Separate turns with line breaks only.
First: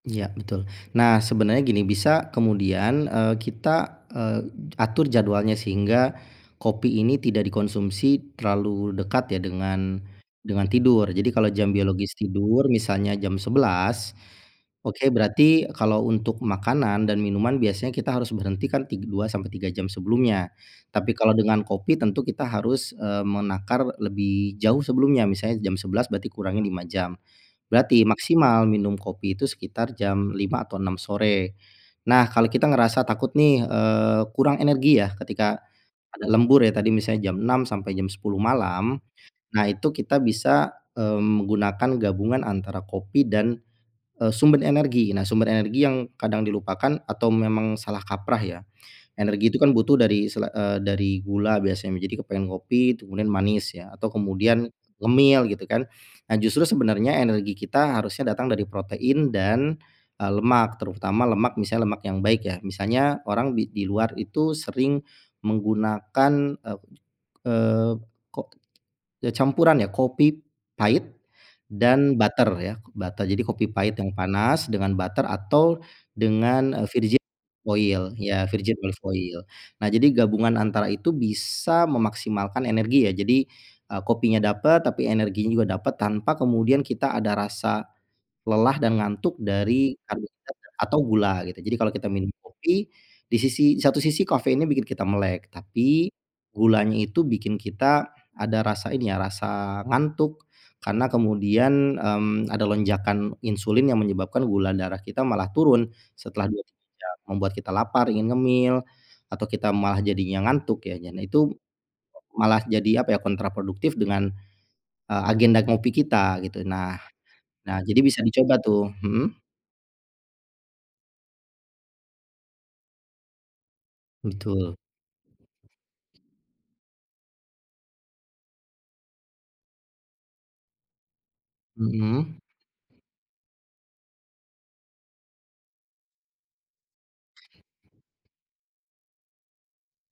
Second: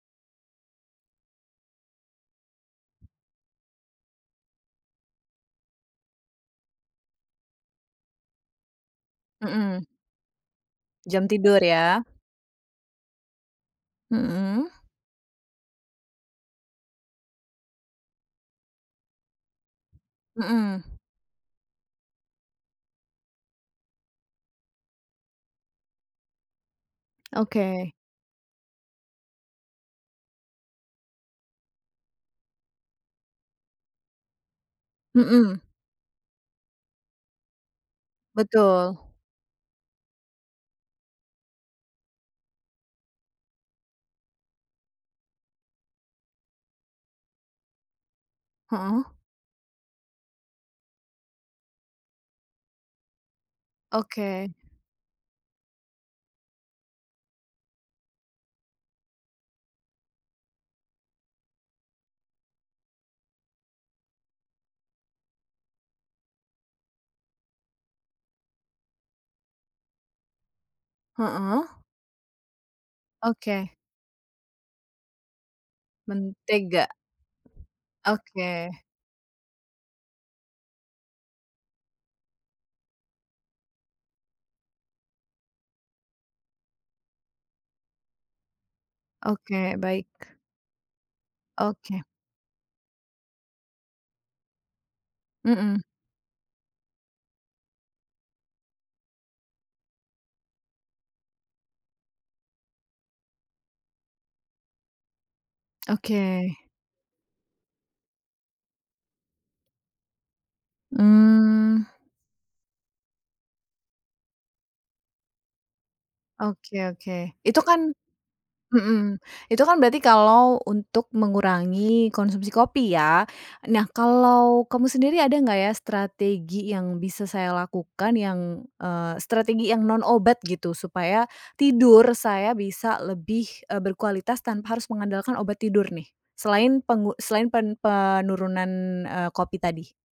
Iya, betul. Nah, sebenarnya gini bisa kemudian, eee, kita, eee, atur jadwalnya sehingga kopi ini tidak dikonsumsi terlalu dekat ya
Mhm.
dengan dengan tidur.
Jam
Jadi kalau
tidur
jam
ya?
biologis tidur misalnya jam 11.00,
Mhm.
oke berarti kalau untuk makanan dan minuman biasanya kita harus berhenti kan tig 2 sampai 3 jam sebelumnya,
Mhm.
tapi kalau dengan kopi tentu kita harus, eee, menakar lebih jauh sebelumnya, misalnya jam 11.00 berarti kurangi 5 jam.
Oke.
Berarti maksimal minum kopi itu sekitar jam 5 atau 6 sore. Nah kalau kita ngerasa takut nih, eee, kurang energi ya, ketika
Mhm.
ada lembur ya, tadi misalnya jam 6.00 sampai jam 10.00
Betul.
malam, nah, itu kita bisa, eee, menggunakan gabungan antara kopi dan, eee, sumber energi. Nah, sumber energi yang kadang dilupakan atau memang salah kaprah ya,
Mhm.
energi itu kan butuh dari sela eee, dari gula biasanya, jadi kepengen ngopi kemudian manis ya, atau
Oke.
kemudian ngemil gitu kan. Nah, justru sebenarnya energi kita harusnya datang dari protein dan, eee, lemak terutama lemak misalnya lemak yang baik ya, misalnya orang di di luar itu sering menggunakan, eee, koco eee, ko ya campuran ya, kopi pahit
Mhm.
dan butter ya, kok butter. Jadi kopi
Oke.
pahit yang panas dengan butter atau dengan, eee,
Mentega.
virgin oil, ya
Oke.
virgin olive oil. Nah, jadi gabungan antara itu bisa memaksimalkan energi ya, jadi, eee, kopinya dapat, tapi energinya juga dapat tanpa kemudian kita ada rasa lelah dan ngantuk
Oke,
dari
baik.
karbohidrat ya atau gula, gitu. Jadi kalau
Oke.
kita minum kopi, di sisi satu sisi kafeinnya bikin kita melek,
Mhm.
tapi gulanya itu bikin kita ada rasa ini ya, rasa ngantuk. Karena kemudian, mmm, ada lonjakan insulin yang menyebabkan gula darah kita malah turun
Oke.
setelah 2, 3 jam membuat kita lapar, ingin ngemil, atau kita malah jadinya ngantuk ya, dan itu
Mmm.
malah jadi, apa ya, kontra produktif dengan, eee, agenda ngopi kita, gitu.
Oke
Nah
oke. Itu
nah
kan
jadi bisa dicoba tuh,
mhm,
mhm?
itu kan berarti kalau untuk mengurangi konsumsi kopi ya, nah kalau
Betul.
kamu sendiri ada enggak ya strategi yang bisa saya lakukan yang, eee, strategi yang non obat gitu, supaya tidur
Hmm.
saya bisa lebih, eee, berkualitas tanpa harus mengandalkan obat tidur nih? Selain penggu selain pen penurunan, eee, kopi tadi.